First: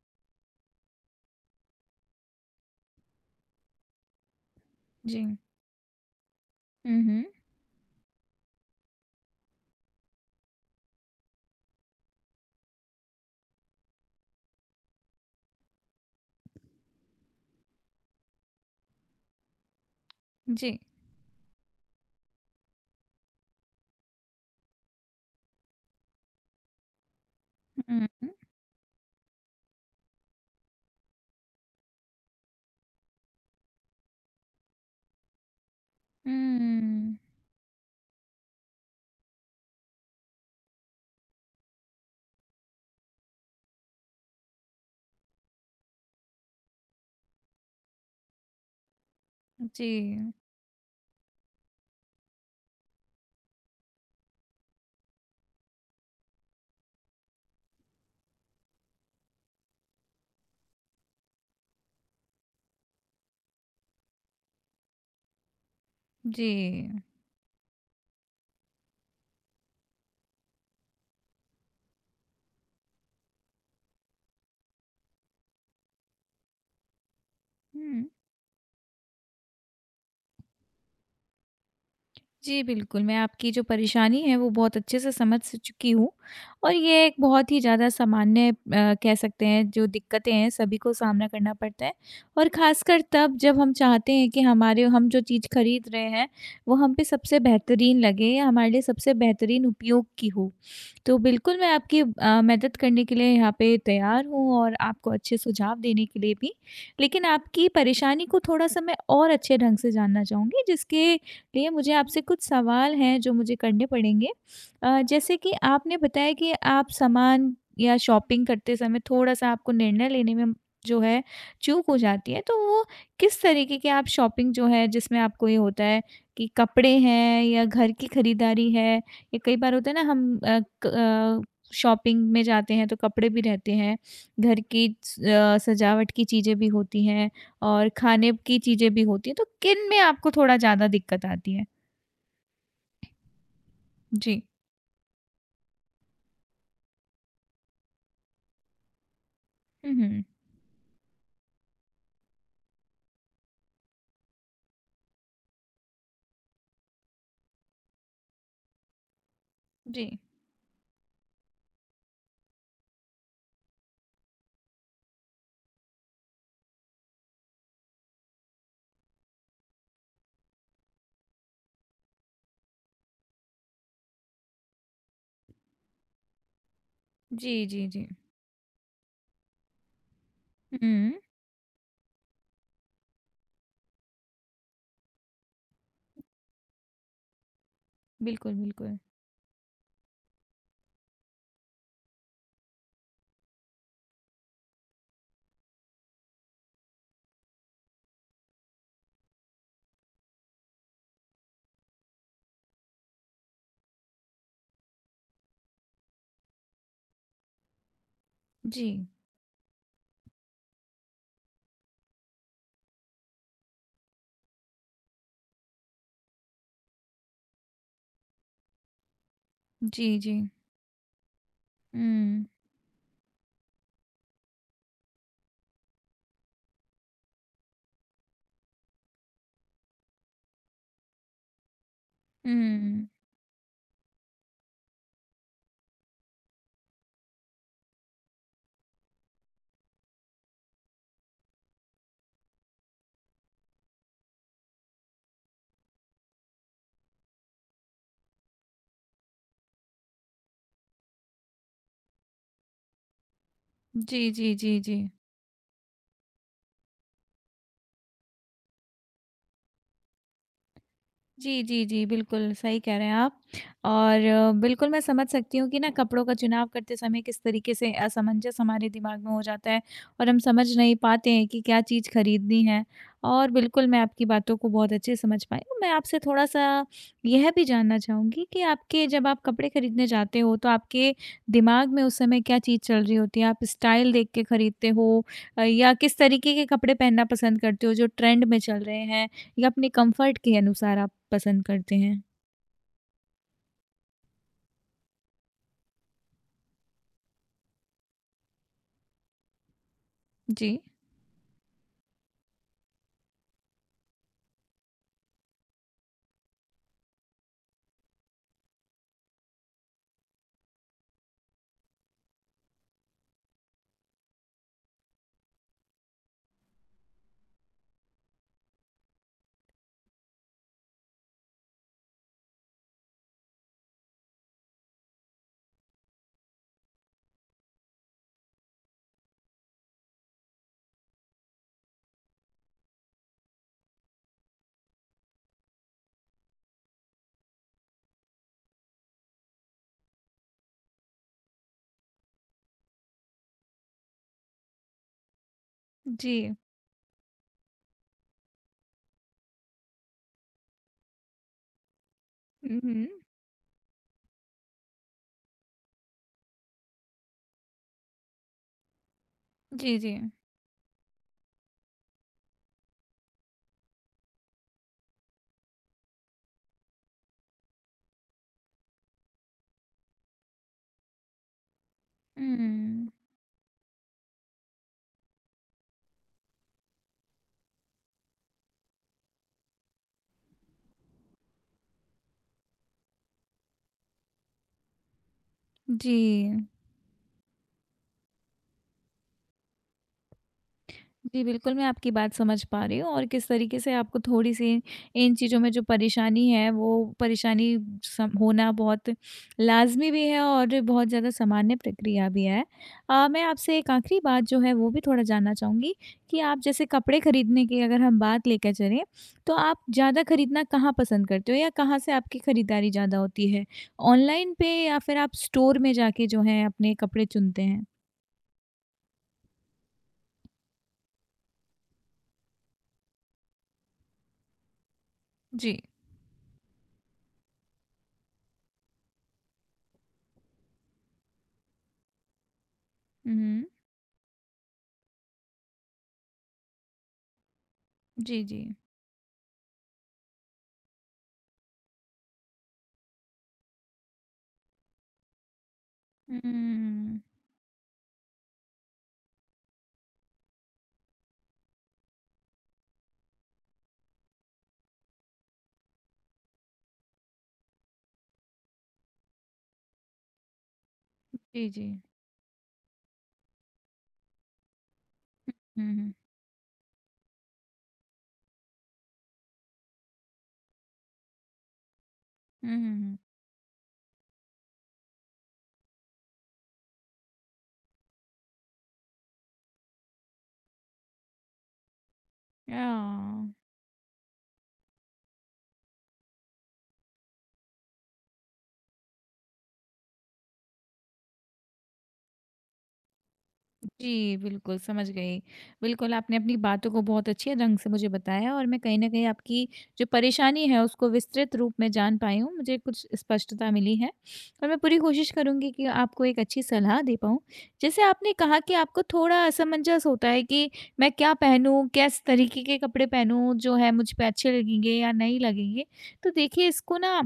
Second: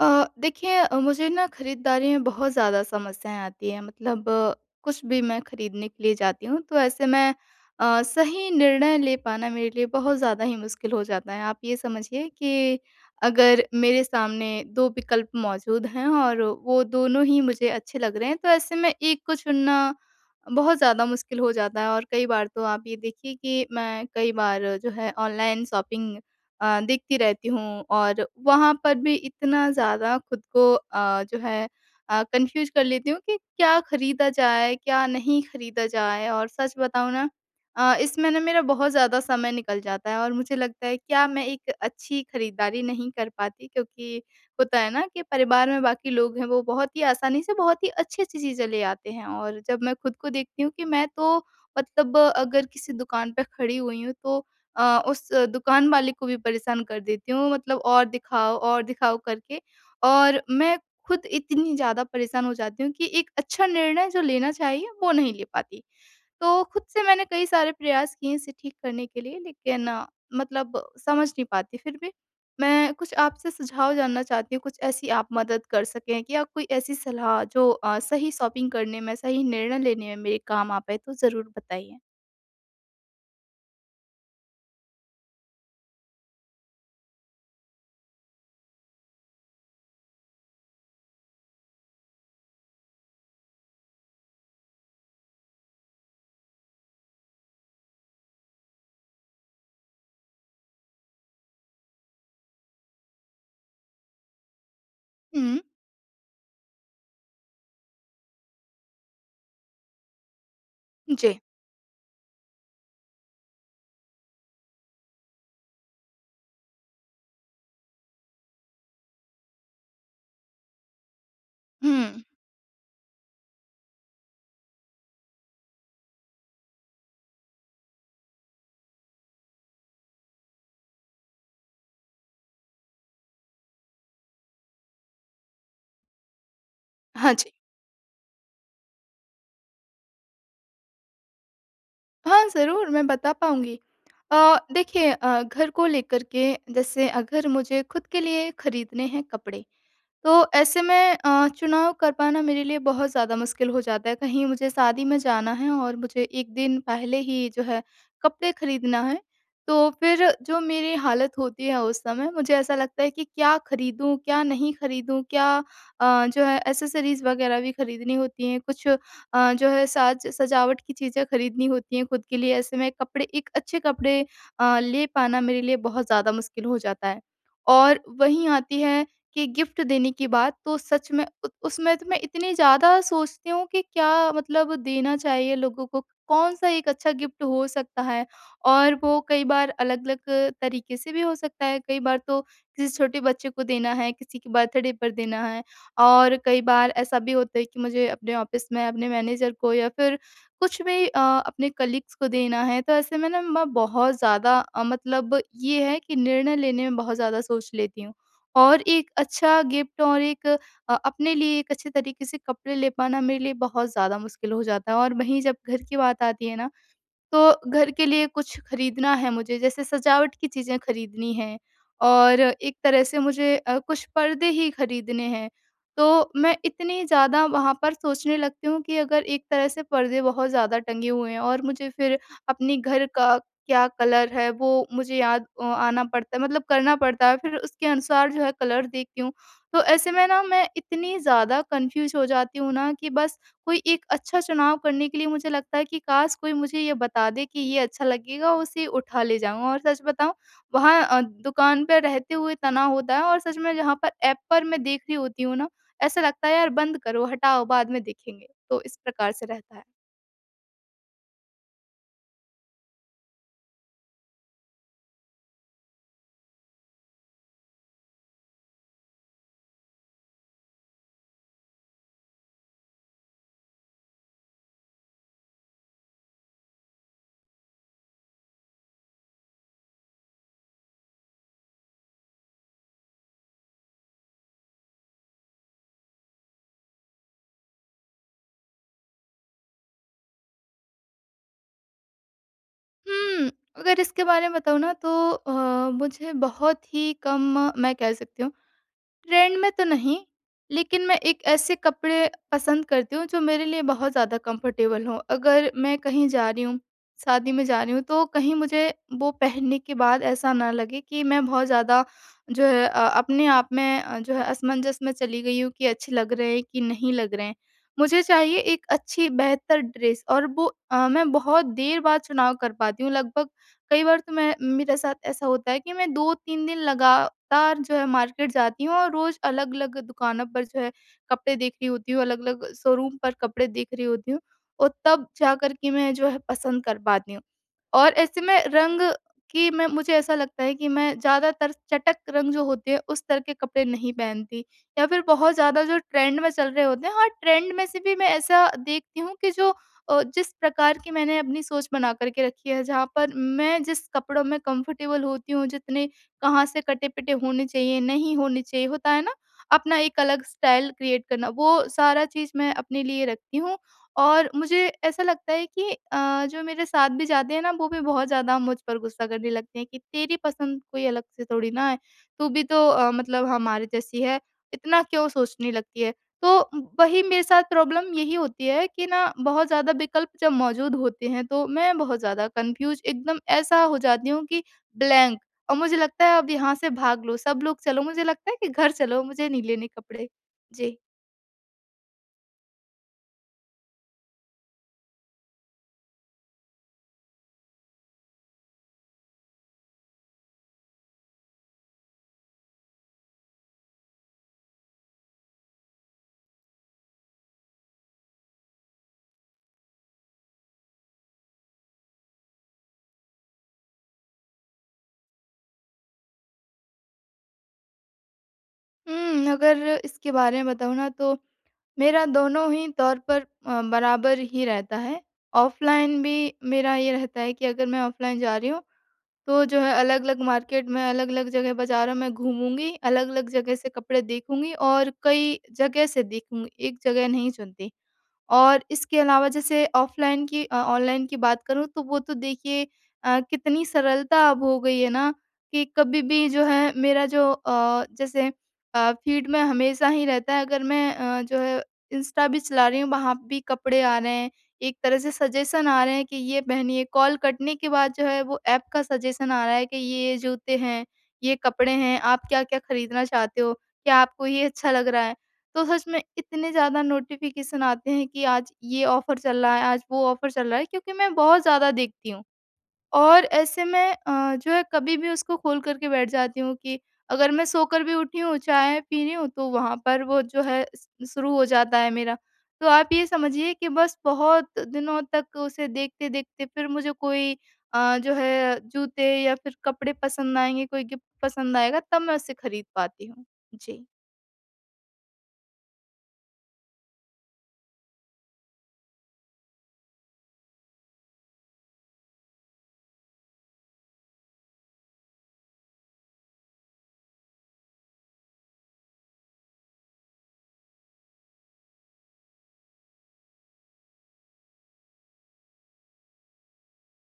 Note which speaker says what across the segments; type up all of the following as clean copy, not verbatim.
Speaker 1: देखिए, मुझे ना खरीदारी में बहुत ज़्यादा समस्याएँ आती हैं। मतलब, कुछ भी
Speaker 2: जी।
Speaker 1: मैं खरीदने के लिए जाती हूँ तो
Speaker 2: हुँ,
Speaker 1: ऐसे
Speaker 2: हुँ।
Speaker 1: में सही निर्णय ले पाना मेरे लिए बहुत ज़्यादा ही मुश्किल हो जाता है। आप ये समझिए कि अगर मेरे सामने 2 विकल्प मौजूद हैं और वो दोनों ही मुझे अच्छे लग रहे हैं, तो ऐसे में एक को चुनना
Speaker 2: जी।
Speaker 1: बहुत ज़्यादा मुश्किल हो जाता है। और कई बार तो आप ये देखिए कि मैं कई बार जो है ऑनलाइन शॉपिंग देखती रहती हूँ,
Speaker 2: हुँ,
Speaker 1: और
Speaker 2: हुँ।
Speaker 1: वहाँ पर भी इतना ज़्यादा खुद को जो है कंफ्यूज कर लेती हूँ कि क्या खरीदा जाए, क्या नहीं खरीदा जाए। और सच बताऊँ
Speaker 2: हुँ,
Speaker 1: ना, इसमें ना मेरा बहुत ज़्यादा समय निकल जाता है और मुझे लगता है क्या मैं एक अच्छी खरीदारी नहीं कर पाती, क्योंकि होता है ना कि परिवार में बाकी लोग हैं वो बहुत ही आसानी से बहुत ही अच्छी-अच्छी चीज़ें ले आते हैं। और जब मैं खुद को
Speaker 2: जी,
Speaker 1: देखती हूँ कि मैं तो मतलब अगर किसी दुकान पे खड़ी हुई हूँ तो उस दुकान वाले को भी परेशान कर देती हूँ, मतलब और दिखाओ करके। और मैं खुद इतनी ज़्यादा परेशान हो जाती हूँ कि एक अच्छा निर्णय जो लेना चाहिए वो नहीं ले पाती।
Speaker 2: जी।
Speaker 1: तो खुद से मैंने कई सारे प्रयास किए इसे ठीक करने के लिए, लेकिन मतलब समझ नहीं पाती फिर भी। मैं कुछ आपसे सुझाव जानना चाहती हूँ, कुछ ऐसी आप मदद कर सकें, क्या कोई ऐसी सलाह जो
Speaker 2: हुँ,
Speaker 1: सही शॉपिंग करने में, सही निर्णय लेने में मेरे काम आ पाए तो ज़रूर बताइए?
Speaker 2: जी, बिल्कुल, मैं आपकी जो परेशानी है वो बहुत अच्छे से समझ स चुकी हूँ। और ये एक बहुत ही ज़्यादा सामान्य, कह सकते हैं, जो दिक्कतें हैं सभी को सामना करना पड़ता है। और ख़ासकर तब जब हम चाहते हैं कि हमारे हम जो चीज़ खरीद रहे हैं वो हम पे सबसे बेहतरीन लगे या हमारे लिए सबसे बेहतरीन उपयोग की हो। तो बिल्कुल, मैं आपकी मदद करने के लिए यहाँ पे तैयार हूँ और आपको अच्छे
Speaker 1: हुँ,
Speaker 2: सुझाव देने के लिए भी। लेकिन आपकी परेशानी को थोड़ा-सा मैं और अच्छे ढंग से जानना चाहूँगी, जिसके
Speaker 1: जी।
Speaker 2: लिए मुझे आपसे कुछ सवाल हैं जो मुझे करने पड़ेंगे। जैसे कि आपने बताया कि आप सामान या शॉपिंग करते समय थोड़ा-सा आपको निर्णय लेने में जो है चूक हो
Speaker 1: हुँ।
Speaker 2: जाती है, तो वो किस तरीके की आप शॉपिंग जो है जिसमें आपको ये होता है कि कपड़े हैं या घर की खरीदारी है, या कई बार होता है ना हम क अ, शॉपिंग में जाते हैं तो कपड़े भी रहते हैं, घर की सजावट की चीज़ें भी होती हैं।
Speaker 1: हाँ जी।
Speaker 2: और खाने की चीज़ें भी होती हैं, तो किन में आपको थोड़ा ज़्यादा दिक्कत आती है?
Speaker 1: हाँ, ज़रूर, मैं बता पाऊँगी।
Speaker 2: जी।
Speaker 1: देखिए, घर को लेकर के जैसे अगर मुझे खुद के लिए खरीदने हैं कपड़े,
Speaker 2: हुँ, हुँ।
Speaker 1: तो ऐसे में चुनाव कर पाना मेरे लिए बहुत ज़्यादा मुश्किल हो जाता है। कहीं मुझे शादी में जाना है और मुझे 1 दिन पहले ही जो है कपड़े खरीदना है, तो
Speaker 2: जी।
Speaker 1: फिर जो मेरी हालत होती है उस समय मुझे ऐसा लगता है कि क्या खरीदूँ, क्या नहीं खरीदूँ? क्या जो है एक्सेसरीज़ वग़ैरह भी खरीदनी होती हैं, कुछ जो है साज सजावट की चीज़ें खरीदनी होती हैं खुद के लिए। ऐसे में कपड़े एक अच्छे कपड़े ले पाना मेरे लिए बहुत ज़्यादा मुश्किल हो जाता है।
Speaker 2: जी, जी,
Speaker 1: और
Speaker 2: जी।
Speaker 1: वहीं आती है कि गिफ्ट देने की बात, तो सच
Speaker 2: हुँ,
Speaker 1: में उ उसमें तो मैं इतनी ज़्यादा सोचती हूँ कि क्या मतलब देना चाहिए लोगों को, कौन-सा एक अच्छा गिफ्ट हो सकता है।
Speaker 2: बिल्कुल,
Speaker 1: और
Speaker 2: बिल्कुल।
Speaker 1: वो कई बार अलग-अलग तरीके से भी हो सकता है, कई बार तो किसी छोटे बच्चे को देना है, किसी के बर्थडे पर देना है, और कई बार ऐसा भी होता है कि मुझे अपने ऑफ़िस में अपने मैनेजर को या फिर कुछ भी अपने कलीग्स को देना है। तो ऐसे में ना मैं बहुत ज़्यादा मतलब ये है कि निर्णय लेने में बहुत ज़्यादा सोच लेती हूँ। और
Speaker 2: जी।
Speaker 1: एक अच्छा गिफ्ट और एक अपने लिए एक अच्छे तरीके से कपड़े ले पाना मेरे लिए बहुत ज़्यादा मुश्किल हो जाता है। और वहीं जब घर की बात आती है ना, तो घर के लिए कुछ खरीदना है मुझे, जैसे
Speaker 2: जी,
Speaker 1: सजावट
Speaker 2: जी।
Speaker 1: की चीज़ें खरीदनी हैं, और
Speaker 2: हुँ।
Speaker 1: एक तरह से मुझे कुछ पर्दे ही खरीदने हैं। तो मैं इतनी ज़्यादा वहाँ पर सोचने लगती हूँ कि अगर एक तरह से पर्दे बहुत ज़्यादा टंगे हुए हैं और मुझे फिर अपने
Speaker 2: हुँ।
Speaker 1: घर का क्या कलर है वो मुझे याद आना पड़ता है, मतलब करना पड़ता है, फिर उसके अनुसार जो है कलर देखती हूँ। तो ऐसे में ना मैं इतनी ज़्यादा कन्फ्यूज़ हो जाती हूँ ना कि बस कोई एक अच्छा चुनाव करने के लिए मुझे लगता है कि काश कोई मुझे ये बता दे कि ये अच्छा लगेगा, उसे उठा ले जाऊँ। और सच बताऊँ, वहाँ दुकान पे रहते हुए तनाव होता है, और सच में जहाँ पर
Speaker 2: जी,
Speaker 1: ऐप
Speaker 2: जी,
Speaker 1: पर
Speaker 2: जी,
Speaker 1: मैं
Speaker 2: जी।
Speaker 1: देख रही होती हूँ ना, ऐसा लगता है यार बंद करो, हटाओ, बाद में देखेंगे। तो इस प्रकार से रहता है।
Speaker 2: जी, जी, जी। बिल्कुल, सही कह रहे हैं आप। और बिल्कुल मैं समझ सकती हूँ कि ना कपड़ों का चुनाव करते समय किस तरीके से असमंजस हमारे दिमाग में हो जाता है और हम समझ नहीं पाते हैं कि क्या चीज़ खरीदनी है। और बिल्कुल मैं आपकी बातों को बहुत अच्छे से समझ पाई हूँ। मैं आपसे थोड़ा-सा यह भी जानना चाहूँगी कि आपके, जब आप कपड़े खरीदने जाते हो तो आपके दिमाग में उस समय क्या चीज़ चल रही होती है? आप स्टाइल देख के खरीदते हो, या किस तरीके के कपड़े पहनना पसंद करते हो जो ट्रेंड में चल रहे हैं? या अपने कंफर्ट के अनुसार आप पसंद करते हैं?
Speaker 1: हुँ, अगर इसके बारे में बताऊँ ना तो मुझे बहुत ही कम मैं कह सकती हूँ ट्रेंड में तो नहीं,
Speaker 2: जी,
Speaker 1: लेकिन मैं एक ऐसे कपड़े पसंद करती हूँ जो मेरे लिए बहुत ज़्यादा कंफर्टेबल हों। अगर मैं कहीं जा रही हूँ, शादी में जा रही हूँ, तो कहीं मुझे वो पहनने के बाद ऐसा ना लगे कि मैं बहुत ज़्यादा जो है अपने आप में जो है असमंजस में चली गई हूँ कि अच्छे लग रहे हैं कि नहीं लग रहे हैं। मुझे चाहिए एक अच्छी बेहतर ड्रेस, और वो मैं बहुत देर बाद चुनाव कर पाती हूँ लगभग। कई बार तो मैं मेरे साथ ऐसा होता है कि मैं 2-3 दिन लगातार जो है मार्केट जाती हूँ, और रोज़ अलग-अलग दुकानों पर जो है कपड़े देख रही होती हूँ, अलग-अलग शोरूम पर कपड़े देख रही होती हूँ, और तब जाकर के मैं जो है पसंद कर पाती हूँ। और ऐसे में रंग की मैं मुझे ऐसा लगता है कि मैं ज़्यादातर चटक रंग जो होते हैं उस तरह के कपड़े नहीं पहनती, या फिर बहुत ज़्यादा जो
Speaker 2: जी।
Speaker 1: ट्रेंड में चल रहे होते हैं, हाँ, ट्रेंड में से भी मैं ऐसा देखती हूँ कि जिस प्रकार की मैंने अपनी सोच बना करके रखी
Speaker 2: हुँ,
Speaker 1: है जहाँ
Speaker 2: हुँ।
Speaker 1: पर मैं जिस कपड़ों में कंफर्टेबल होती हूँ, जितने कहाँ से कटे-पिटे होने चाहिए, नहीं होने चाहिए, होता है ना? अपना
Speaker 2: जी, जी।
Speaker 1: एक अलग स्टाइल क्रिएट करना वो सारा चीज़ मैं अपने लिए रखती हूँ। और मुझे ऐसा लगता है कि जो मेरे साथ भी जाते हैं ना, वो भी बहुत ज़्यादा मुझ पर गुस्सा करने लगते हैं कि तेरी पसंद कोई अलग से थोड़ी ना है, तू भी तो
Speaker 2: हुँ,
Speaker 1: मतलब हमारे जैसी है, इतना क्यों सोचने लगती है। तो वही मेरे साथ प्रॉब्लम यही होती है कि ना बहुत ज़्यादा विकल्प जब मौजूद होते हैं, तो मैं बहुत ज़्यादा कन्फ्यूज़ एकदम ऐसा हो जाती हूँ कि ब्लैंक। और मुझे
Speaker 2: जी।
Speaker 1: लगता है अब यहाँ से भाग लो, सब लोग चलो, मुझे लगता है कि घर चलो, मुझे नहीं लेने कपड़े। जी।
Speaker 2: जी, बिल्कुल, मैं आपकी बात समझ पा रही हूँ, और किस तरीके से आपको थोड़ी-सी इन चीज़ों में जो परेशानी है, वो परेशानी सम होना बहुत लाज़मी भी है और बहुत ज़्यादा सामान्य प्रक्रिया भी है। मैं आपसे एक आखिरी बात जो है, वो भी थोड़ा जानना चाहूँगी कि आप जैसे कपड़े खरीदने की अगर हम बात लेकर चलें, तो आप ज़्यादा खरीदना कहाँ पसंद करते हो या कहाँ से आपकी खरीदारी ज़्यादा होती है? ऑनलाइन पे, या फिर आप स्टोर में जाके जो है, अपने कपड़े चुनते हैं?
Speaker 1: हुँ, अगर इसके बारे में बताऊँ ना तो मेरा दोनों ही तौर पर बराबर ही रहता है।
Speaker 2: जी।
Speaker 1: ऑफ़लाइन भी मेरा ये रहता है कि अगर मैं ऑफ़लाइन जा रही हूँ, तो जो है अलग-अलग मार्केट में, अलग-अलग जगह बाज़ारों में घूमूँगी,
Speaker 2: हुँ,
Speaker 1: अलग-अलग
Speaker 2: हुँ।
Speaker 1: जगह से कपड़े देखूँगी और कई जगह से देखूँगी, एक जगह नहीं चुनती।
Speaker 2: जी, जी।
Speaker 1: और इसके अलावा जैसे ऑफ़लाइन की ऑनलाइन की बात करूँ तो वो तो देखिए कितनी सरलता अब हो गई है ना कि कभी भी जो है
Speaker 2: हुँ।
Speaker 1: मेरा जो जैसे फ़ीड में हमेशा ही रहता है, अगर मैं जो है इंस्टा भी चला रही हूँ वहाँ भी कपड़े आ रहे हैं। एक तरह से सजेशन आ रहे हैं कि ये पहनिए, कॉल कटने के बाद जो है वो ऐप का सजेशन आ रहा है कि ये जूते हैं, ये
Speaker 2: जी, जी।
Speaker 1: कपड़े हैं, आप क्या-क्या खरीदना चाहते हो? क्या आपको ये अच्छा लग रहा है? तो
Speaker 2: हुँ,
Speaker 1: सच
Speaker 2: हुँ।
Speaker 1: में इतने ज़्यादा नोटिफ़िकेशन आते हैं कि आज ये ऑफ़र चल रहा है, आज वो ऑफ़र चल रहा है, क्योंकि मैं बहुत ज़्यादा देखती हूँ।
Speaker 2: हुँ, हुँ, हुँ।
Speaker 1: और ऐसे में जो है कभी भी उसको खोल कर के बैठ जाती हूँ कि अगर मैं सोकर भी उठी हूँ, चाय पी रही हूँ तो वहाँ पर वो जो है स शुरू हो जाता है मेरा।
Speaker 2: अ,
Speaker 1: तो आप ये समझिए कि बस बहुत दिनों तक उसे देखते-देखते फिर मुझे कोई जो है जूते या फिर कपड़े पसंद आएँगे, कोई गिफ्ट पसंद आएगा तब मैं उसे खरीद पाती हूँ। जी।
Speaker 2: जी, बिल्कुल समझ गई। बिल्कुल, आपने अपनी बातों को बहुत अच्छे ढंग से मुझे बताया और मैं कहीं न कहीं आपकी जो परेशानी है उसको विस्तृत रूप में जान पाई हूँ, मुझे कुछ स्पष्टता मिली है और मैं पूरी कोशिश करूँगी कि आपको एक अच्छी सलाह दे पाऊँ। जैसे आपने कहा कि आपको थोड़ा असमंजस होता है कि मैं क्या पहनूँ, किस तरीके के कपड़े पहनूँ जो है मुझ पे अच्छे लगेंगे या नहीं लगेंगे। तो देखिए, इसको ना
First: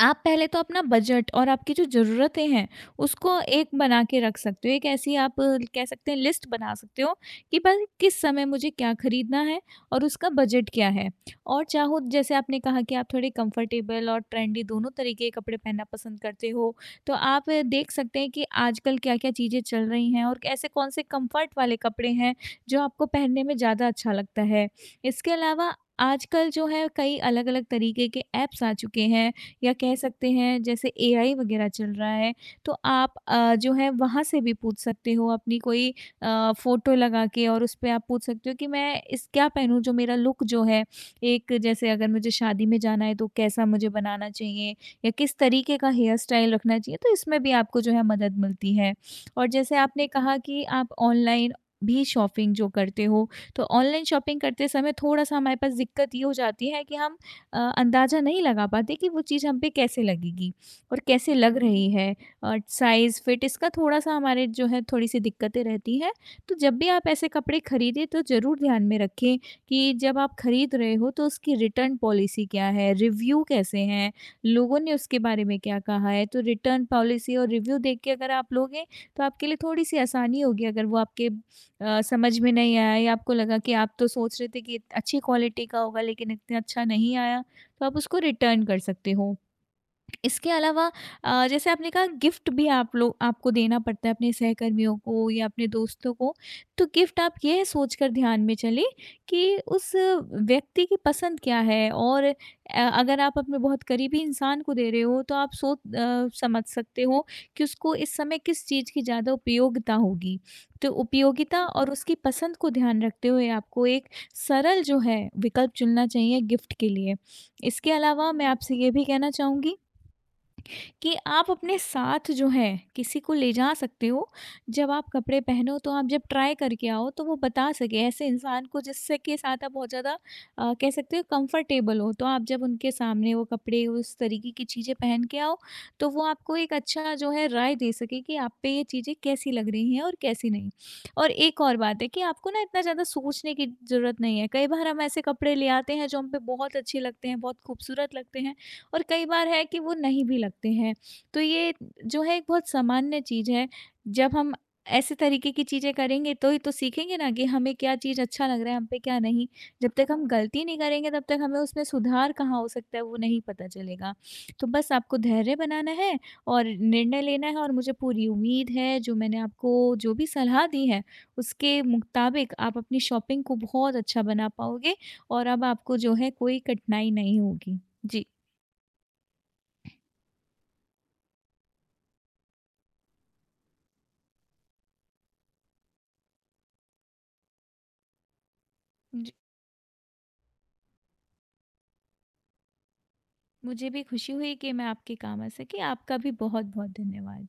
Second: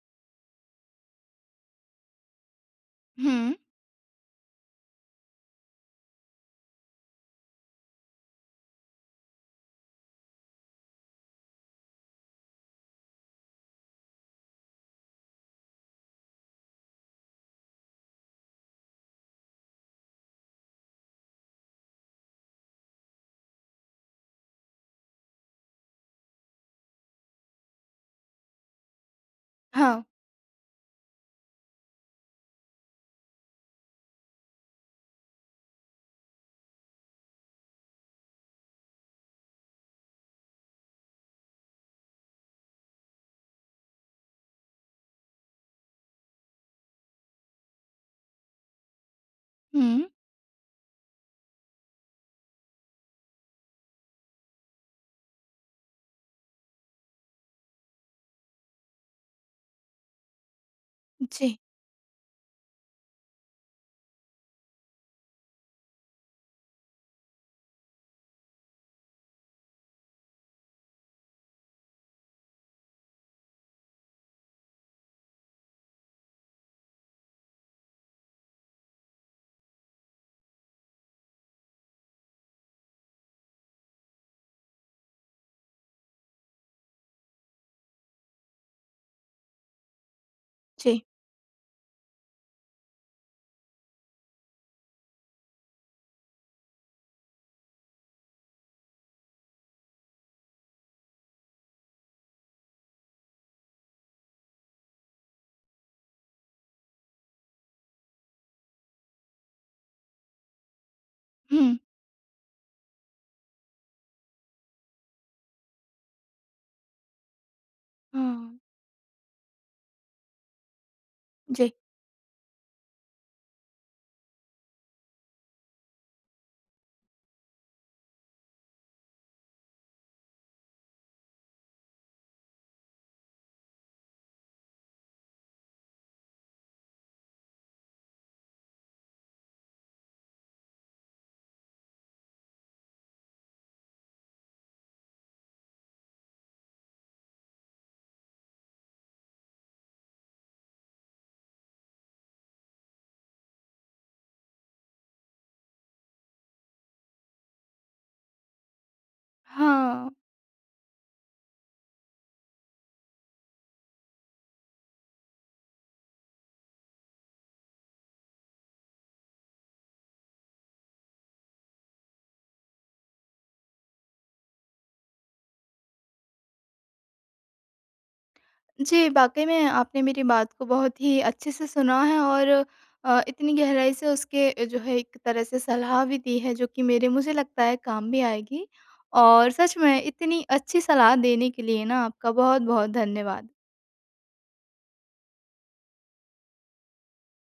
Speaker 2: आप पहले तो अपना बजट और आपकी जो ज़रूरतें हैं, उसको
Speaker 1: हुँ।
Speaker 2: एक बना के रख सकते हो। एक ऐसी आप, कह सकते हैं, लिस्ट बना सकते हो कि बस किस समय मुझे क्या खरीदना है और उसका बजट क्या है। और चाहो, जैसे आपने कहा कि आप थोड़े कंफर्टेबल और ट्रेंडी दोनों तरीके के कपड़े पहनना पसंद करते हो, तो आप देख सकते हैं कि आजकल क्या-क्या चीज़ें चल रही हैं और ऐसे कौन से कंफर्ट वाले कपड़े हैं, जो आपको पहनने में ज़्यादा अच्छा लगता है। इसके अलावा आजकल जो है कई अलग-अलग तरीके के ऐप्स आ चुके हैं, या कह
Speaker 1: हाँ।
Speaker 2: सकते हैं जैसे एआई वगैरह चल रहा है, तो आप जो है वहाँ से भी पूछ सकते हो, अपनी कोई फ़ोटो लगा के, और उस पे आप पूछ सकते हो कि मैं इस क्या पहनूँ जो मेरा लुक जो है एक, जैसे अगर मुझे शादी में जाना है तो कैसा मुझे बनाना चाहिए या किस तरीके का हेयर स्टाइल रखना चाहिए, तो इसमें भी आपको जो है मदद मिलती है। और जैसे आपने
Speaker 1: हुँ।
Speaker 2: कहा कि आप ऑनलाइन भी शॉपिंग जो करते हो, तो ऑनलाइन शॉपिंग करते समय थोड़ा-सा हमारे पास दिक्कत ये हो जाती है कि हम अंदाज़ा नहीं लगा पाते कि वो चीज़ हम पे कैसे लगेगी और कैसे लग
Speaker 1: जी,
Speaker 2: रही है, और साइज़ फिट इसका थोड़ा-सा हमारे जो है थोड़ी-सी दिक्कतें रहती हैं। तो जब भी आप ऐसे कपड़े खरीदें तो ज़रूर ध्यान में रखें कि जब आप खरीद रहे हो तो उसकी रिटर्न पॉलिसी क्या है, रिव्यू कैसे हैं, लोगों ने उसके बारे में क्या कहा है। तो रिटर्न पॉलिसी और रिव्यू देख के अगर आप लोगे तो आपके लिए थोड़ी-सी आसानी होगी। अगर वो आपके समझ में नहीं आया या आपको लगा कि आप तो सोच रहे थे कि अच्छी क्वालिटी का होगा, लेकिन इतना अच्छा नहीं आया, तो आप उसको रिटर्न कर सकते हो। इसके अलावा
Speaker 1: जी।
Speaker 2: जैसे आपने कहा, गिफ्ट भी आप लोग आपको देना पड़ता है अपने सहकर्मियों को या अपने दोस्तों को, तो गिफ्ट आप यह सोचकर ध्यान में चले कि उस व्यक्ति की पसंद क्या है, और अगर आप अपने बहुत करीबी इंसान को दे रहे हो तो आप सोच समझ सकते हो कि उसको इस समय किस चीज़ की ज़्यादा उपयोगिता होगी। तो उपयोगिता
Speaker 1: हुँ,
Speaker 2: और उसकी पसंद को ध्यान रखते हुए आपको एक सरल जो है विकल्प चुनना चाहिए गिफ्ट के लिए। इसके अलावा मैं
Speaker 1: हाँ,
Speaker 2: आपसे ये भी कहना चाहूँगी कि आप
Speaker 1: जी।
Speaker 2: अपने साथ जो है किसी को ले जा सकते हो। जब आप कपड़े पहनो, तो आप जब ट्राई करके आओ तो वो बता सके, ऐसे इंसान को जिससे के साथ आप बहुत ज़्यादा कह सकते हो कंफर्टेबल हो। तो आप जब उनके सामने वो कपड़े, उस तरीके की चीज़ें पहन के आओ, तो वो आपको एक अच्छा जो है राय दे सके कि आप पे ये चीज़ें कैसी लग रही हैं और कैसी नहीं। और एक और बात है कि आपको ना इतना ज़्यादा सोचने की ज़रूरत नहीं है। कई बार हम ऐसे कपड़े ले आते हैं जो हम पे बहुत अच्छे लगते हैं, बहुत खूबसूरत लगते हैं, और कई बार है कि वो नहीं भी लगते हैं। तो ये जो है एक बहुत सामान्य चीज़ है। जब हम ऐसे तरीके की चीज़ें करेंगे तो ही तो सीखेंगे ना कि हमें क्या चीज़ अच्छा लग रहा है, हम पे क्या नहीं। जब तक
Speaker 1: हाँ,
Speaker 2: हम गलती नहीं करेंगे तब तक हमें उसमें सुधार कहाँ हो सकता है वो नहीं पता चलेगा। तो बस आपको धैर्य बनाना है और निर्णय लेना है, और मुझे पूरी उम्मीद है, जो मैंने आपको जो भी सलाह दी है उसके मुताबिक आप अपनी शॉपिंग को बहुत अच्छा बना पाओगे और अब आपको जो है कोई कठिनाई नहीं होगी। जी।
Speaker 1: जी, वाक़ई में आपने मेरी बात को बहुत ही अच्छे से सुना है, और इतनी गहराई से उसके जो है एक तरह से सलाह भी दी है जो कि मेरे मुझे लगता है काम भी आएगी। और सच में इतनी अच्छी सलाह देने के लिए ना आपका बहुत-बहुत धन्यवाद।
Speaker 2: मुझे भी खुशी हुई कि मैं आपके काम आ सकी। आपका भी बहुत-बहुत धन्यवाद।